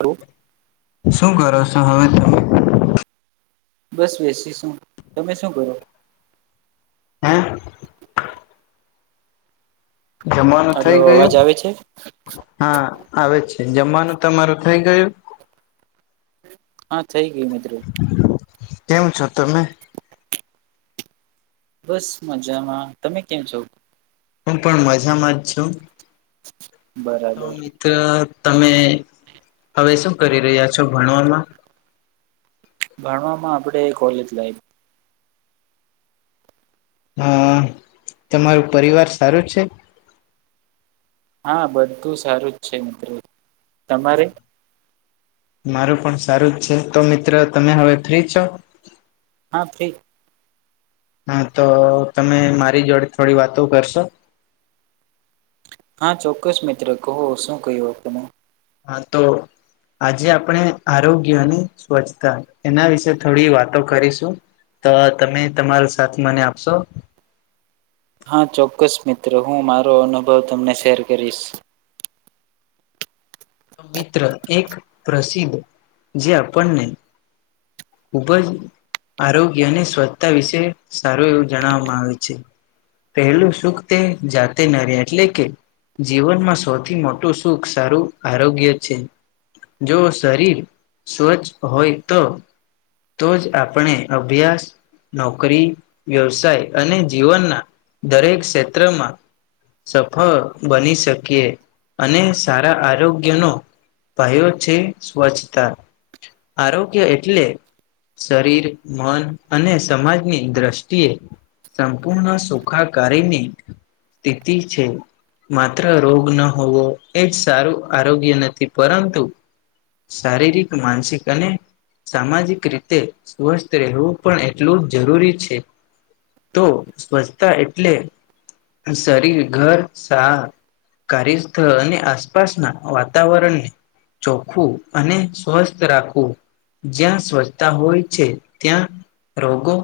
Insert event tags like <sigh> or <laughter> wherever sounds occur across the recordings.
Hello શું કરો છો હવે તમે બસ બેસી શું તમે શું કરો હે જમાનું થઇ હલો અવાજ ગયું આવે છે હા આવે છે જમવાનું તમારું થઈ ગયું હા થઈ ગયુ મિત્ર. કેમ છો, તમે બસ મજામાં તમે કેમ છો. હું પણ મજામાં જ છું, બરાબર, ત તમે હવે શું કરી રહ્યા છો, ભણવામાં. ભણવામાં આપડે કોલેજ લાઈફ, હું તમારું પરિવાર સારું છે. હા બધું સારુંજ છે, મિત્રો તમારે. મારું પણ સારું જ છે, તો મિત્ર તમે હવે ફ્રી છો. હા ફ્રી, હાતો તમે મારી જોડે થોડી વાતો કરશો. હા, ચોક્કસ મિત્રો કહો શું ક્યું તમે. હા, તો. આજે આપણે આરોગ્ય અને સ્વચ્છતા એના વિશે થોડી વાતો કરીશું, તોતમે તમારો સાથ મને આપશો‌. હા, ચોક્કસ મિત્રો હું મારો અનુભવ તમને શેર કરીશ. મિત્ર એક પ્રસિદ્ધ જે આપણને, ખુબ જ આરોગ્ય અને સ્વચ્છતા વિશે સારું એવું જણાવવામાં આવે છે. પહેલું સુખ તે જાતે નરે એટલેકે, જીવનમાં સૌથી મોટું સુખ સારું આરોગ્ય છે, જો શરીર સ્વચ્છ હોયતો, તોજ આપણે અભ્યાસ, નોકરી, વ્યવસાય અને જીવનના દરેક ક્ષેત્રમાં. સફળ બની શકીએ અને સારા આરોગ્યનો, ભાયો છે, સ્વચ્છતા આરોગ્ય એટલે. શરીર મન અને સમાજની દ્રષ્ટિએ, સંપૂર્ણ સુખાકારીની સ્થિતિ છે, માત્ર રોગન હોવો એજ સારું આરોગ્ય નથી, પરંતુ શારીરિક, માનસિક અને સામાજિક રીતે સ્વસ્થ રહેવું પણ એટલું જ જરૂરી છે, તો સ્વચ્છતા એટલે શરીર ઘર સહા. કાર્યસ્થળ અને આસપાસના વાતાવરણને, ચોખુ અને સ્વસ્થ રાખવું, જ્યાં સ્વસ્થ. હોય છે, ત્યાં રોગો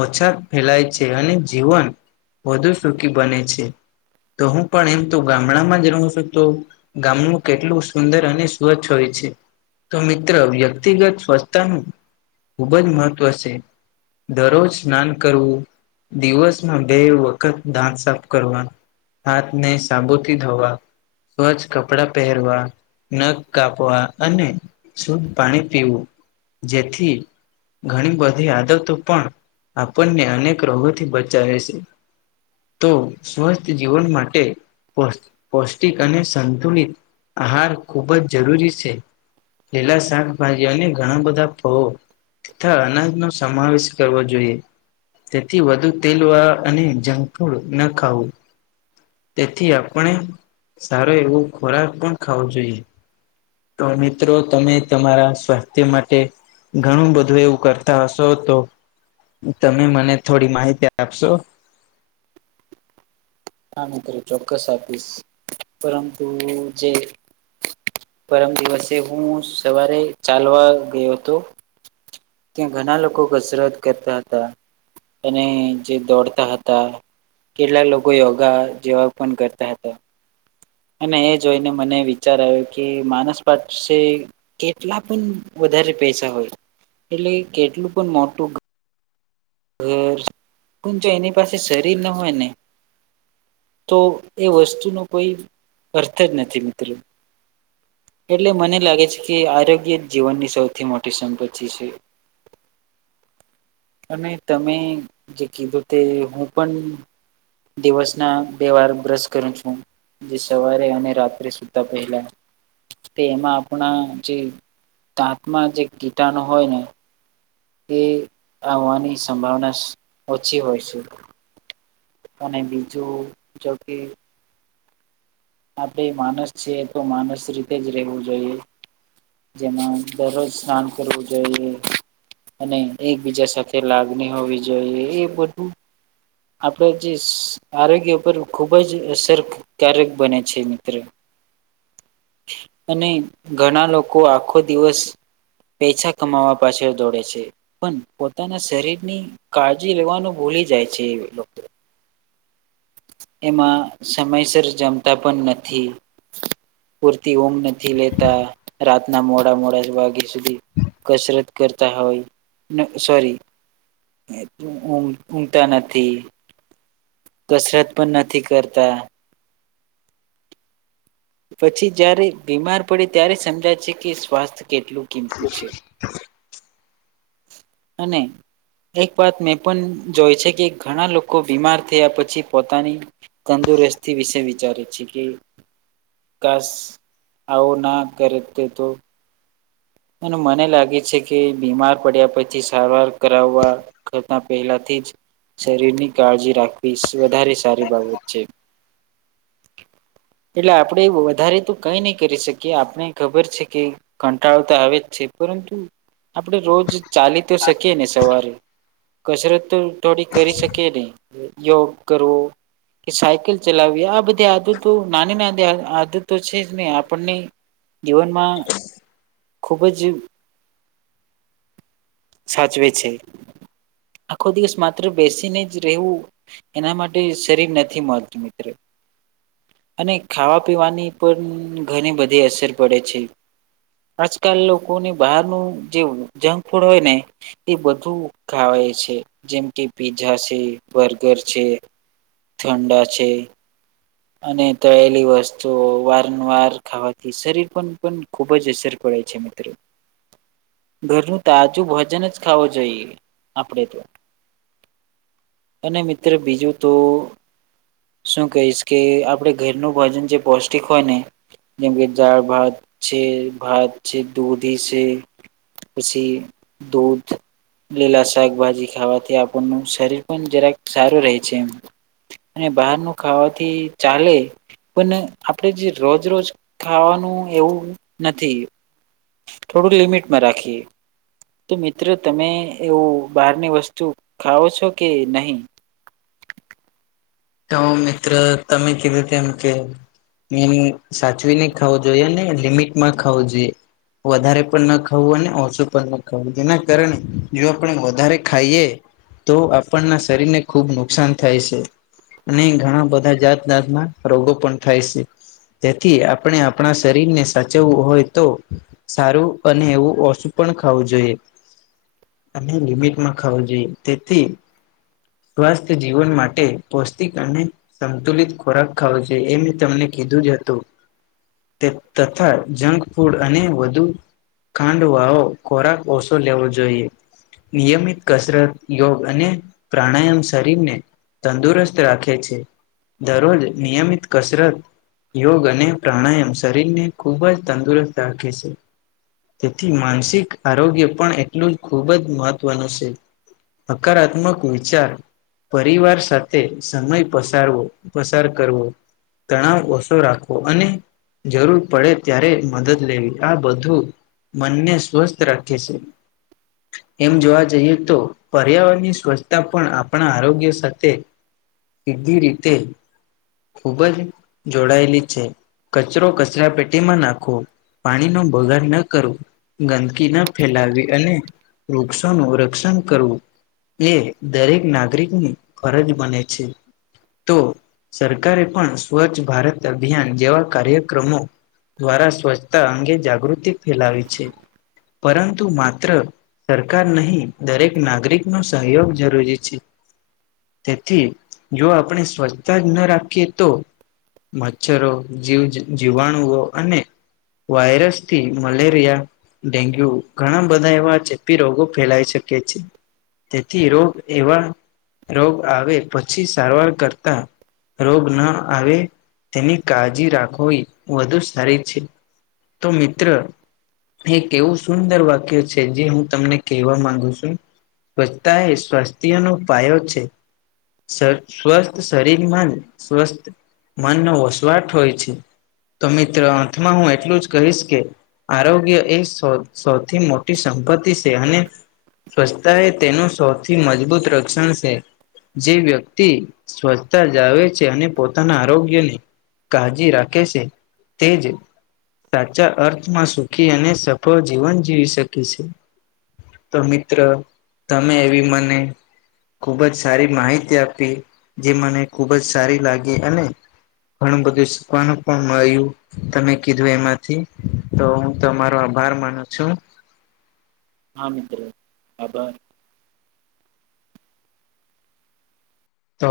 ઓછા ફેલાય છે, અને જીવન વધુ સુખી બને છે, તોહું પણ એમતો ગામડામાં જ રહું છું, તો ગામું કેટલું સુંદર અને સ્વચ્છ હોય છે, તો મિત્ર વ્યક્તિગત સ્વસ્થતાનું, ખૂબ જ મહત્વ છે, દરરોજ સ્નાન કરવું. દિવસમાં બે વખત દાન સાફ કરવાનું. હાથને સાબુથી ધોવા સ્વચ્છ કપડાં પહેરવા, નખ કાપવા અને શુદ્ધ પાણી પીવું જેથી, ઘણી બધી આદતો પણ આપણને અનેક રોગોથી બચાવે છે, તો સ્વસ્થ જીવન માટે પૌષ્ટિક અને સંતુલિ આહાર ખૂબ જ જરૂરી છે, પેલા શાકભાજી અને ઘણા બધા ફળો. થ અનાજનો સમાવેશ કરવો જોઈએ. તેથી વધુ તેલવા અને જંક ફૂડ ન ખાવું તેથી આપણે સારો એવો ખોરાક પણ ખાવો જોઈએ. તો મિત્રો તમે તમારા સ્વાસ્થ્ય માટે ઘણું બધું એવું કરતા હશોતો તમે મને થોડી માહિતી આપશો આમે કરી ચોક્કસ આપીશ પરંતુ જે પરમ દિવસે હું સવારે ચાલવા ગયો હતો. ત્યાં ઘણા લોકો કસરત કરતા હતા અને જે દોડતા હતા. કેટલાક લોકો યોગા જેવા પણ કરતા હતા. અને એ જોઈને મને વિચાર આવ્યો કે માનસ પાઠસે કેટલા પણ વધારે પૈસા હોય એટલે કેટલું પણ મોટુ ઘર હ જો એની પાસે શરીર ન હોય ને તો એ વસ્તુનો કોઈ અર્થ જ નથી મિત્રો એટલે મને લાગે છે કે આરોગ્ય જીવનની સૌથી મોટી સંપત્તિ છે. <inaudible> અને તમે જે કીધું તે હું પણ દિવસ ના બે વાર બ્રશ કરું છુ. જે સવારે અને રાત્રે સુતા પહેલા તે એમાં આપણા જે દાંતમાં જે કીટાણો હોય, ને એ આવવાની સંભાવના ઓછી હોય છે. અને બીજું જોકે આપણે માનસ છીએ તો માનસ રીતે જ રહેેવું જોઈએ. જેમાં દરરોજ સ્નાન કરવું જોઈએ. અને એકબીજા સાથે લાગણી હોવી જોઈએ એ બધુ આપડ જે આરોગ્ય ઉપર ખુબ જ અસરકારક બને છે. છે મિત્ર અને ઘણા લોકો આખો દિવસ પૈસા કમાવા પાછળ દોડે છે. પણ પોતાના શરીરની કાળજી લેવાનું ભૂલી જાય છે એ લોકો એમાં સમયસર જમતા પણ નથી. પૂરતી ઊંમ નથી લેતા, રાતના મોડા મોડા વાગ્યા સુધી કસરત કરતા હોય સોરી એટલુંમ ઊમતા નથી. કસરત પણ નથી કરતા. પછી જયારે બીમાર પડે ત્યારે સમજાય છે કે સ્વાસ્થ્ય કેટલુ <inaudible> <inaudible> અને એક વાત મેં પણ જોય છે કે ઘણા લોકો બીમાર થયા પછી પોતાની તંદુરસ્તી વિશે વિચારે છે, કે કશ આવું ના કરે તે તો અને મને લાગે છે કે બીમાર પડ્યા પછી સારવાર કરાવવા કરતા પહેલાથી જ શરીરની કાળજી રાખવી. ફી વધારે સારી બાબત છે. <inaudible> એટલે આપણેે વધારે તો કઈ નહી કરી શકીએ આપને ખબર છે, કે કંટાળો હ જ છે પરંતુ આપણે રોજ ચાલી તો શકીએ ને સવારે કસરત તો થોડી કરી શકે નહી યોગ કરવો. કે સાયકલ ચલાવીએ આ બધી આદતો નાની નાની આદતો છે ને આપણને જીવનમાં ખુબ જ સાચવે છે. આખો દિવસ માત્ર બેસીને જ રહેવું, એના માટે શરીર નથી મળતું મિત્રો. અને ખાવા પીવાની પણ ઘણી બધી અસર પડે છે. આજકાલ લોકોને બહારનું જે જંક ફૂડ હોય ને એ બધું ખાવાય છે જેમ કે પીઝા છે, બર્ગર છે ઠંડા છે. અને તળેલી વસ્તુ વારંવાર ખાવાથી શરીર પણ પણ ખુબ જ અસર પડે છે મિત્ર. <inaudible> ઘરનું તાજું ભજન જ ખાવું જોઈએ આપડે તો. અને મિત્ર બીજું તો, શું કહીશ કે આપડે ઘરનું ભોજન જે પૌષ્ટિક હોય ને જેમ કે દાળ ભાત છે, ભાત છે, દૂધી છે પછી દૂધ લીલા શાકભાજી ખાવાથી આપણનું શરીર પણ જરાક સારું રહે છે એમ અને બહારનું ખાવાથી ચાલે પણ આપડે જે રોજ રોજ ખાવાનું એવું નથી. થોડું લિમિટમાં રાખીએ. તો મિત્ર તમે એવું બહારની વસ્તુ ખાવો છો કે નહીં? તો મિત્ર તમે કીધું તેમ કે નેમુ સાચવી ને ખાવું જોઈએ ને લિમિટમાં ખાવું જોઈએ. વધારે પણ ન ખાવું અને ઓછું પણ ન ખાવું જેના કારણે જો આપણે વધારે ખાઈએ તો આપણના શરીરને ખુબ નુકસાન થાય સે. અને ઘણા બધા જાતજાતના રોગો પણ થાય સે. તેથી આપણે આપણા શરીરને સાચવવું હોય તો સારું અને એવું ઓછું પણ ખાવું જોઈએ. અને લિમિટમાં ખાવું જોઈએ તેથી સ્વાસ્થ જીવન માટે પૌષ્ટિક અને સંતુલિત ખોરાક ખાવો જોઈએ એમ તમને કીધું જ હતું. તે તથા જંક ફૂડ અને વધુ ખાંડવાળો ખોરાક ઓછો લેવો જોઈએ. નિયમિત કસરત, યોગ અને પ્રાણાયમ શરીરને તંદુરસ્ત રાખે છે. દરરોજ નિયમિત કસરત યોગ અને પ્રાણાયમ શરીરને ખૂબ જ તંદુરસ્ત રાખે સે. તેથી માનસિક આરોગ્ય પણ એટલું જ ખુબ જ મહત્વનું સે. હકારાત્મક ઉર ચાર પરિવાર સાથે સમય પસારવો પસાર કરવો તણાવ ઓસો રાખવો અને જરૂર પડે ત્યારે મદદ લેવી આ બધું મનને સ્વસ્થ રાખે સે. એમ જોવા જઈએ તો પર્યાવરણની સ્વસ્ તા પણ આપણા આરોગ્ય સાથે સીધી રીતે ખુબ જ જોડાયેલી છે. કચરો કચરા પેટીમાં નાખો પાણીનો બગાડ ન કરો. ગંદકી ન ફેલાવી અને વૃક્ષોનું રક્ષણ કરવું એ દરેક નાગરિકની ફરજ બને છે. તો સરકારે પણ સ્વચ્છ ભારત અભિયાન જેવા કાર્યક્રમો દ્વારા સ્વચ્છતા અંગે જાગૃતિ ફેલાવે છે. પરંતુ માત્ર સરકાર નહીં દરેક નાગરિકનો સહયોગ જરૂરી છે, તેથી જો આપણે સ્વચ્છતા જ ન રાખીએ તો મચ્છરો, જીવ જી જીવાણુઓ અને વાયરસથી મલેરિયા ડેન્ગ્યુ ઘણા બધા એવા ચેપી રોગો ફેલાઈ શકે છે તેથી રો એવા રોગ આવે પછી સારવાર કરતા રોગ ના આવે તેની કાળજી રાખવી વધુ સારી છે. તો મિત્ર. એક એવું સુંદર વાક્ય છે જે હું તમને કહેવા માંગુ છું. સ્વચ્છતા એ સ્વાસ્થ્યનો પાયો છે. સ્વસ્થ શરીરમાં સ્વસ્થ મનનો વસવાટ હોય છે. તો મિત્ર અંતમાં હું એટલું જ કહીશ કે, આરોગ્ય એ સૌથી મોટી સંપત્તિ છે અને. સ્વચ્છતા એ તેનું સૌથી મજબૂત રક્ષણ છે. જે વ્યક્તિ સ્વચ્છતા જાવે છે અને પોતાના આરોગ્યને કાળજી રાખે છે તેજ સાચા અર્થમાં સુખી અને સફળ જીવન જીવી શકે છે. તો મિત્ર તમે એવી મને. ખૂબ જ સારી માહિતી આપી જે મને ખૂબ જ સારી લાગી અને ઘણું બધું શીખવાનું પણ મળયું. તમે કીધું એમાંથી તો હું તમારો આભાર માનું છું. હા મિત્ર આભાર. તો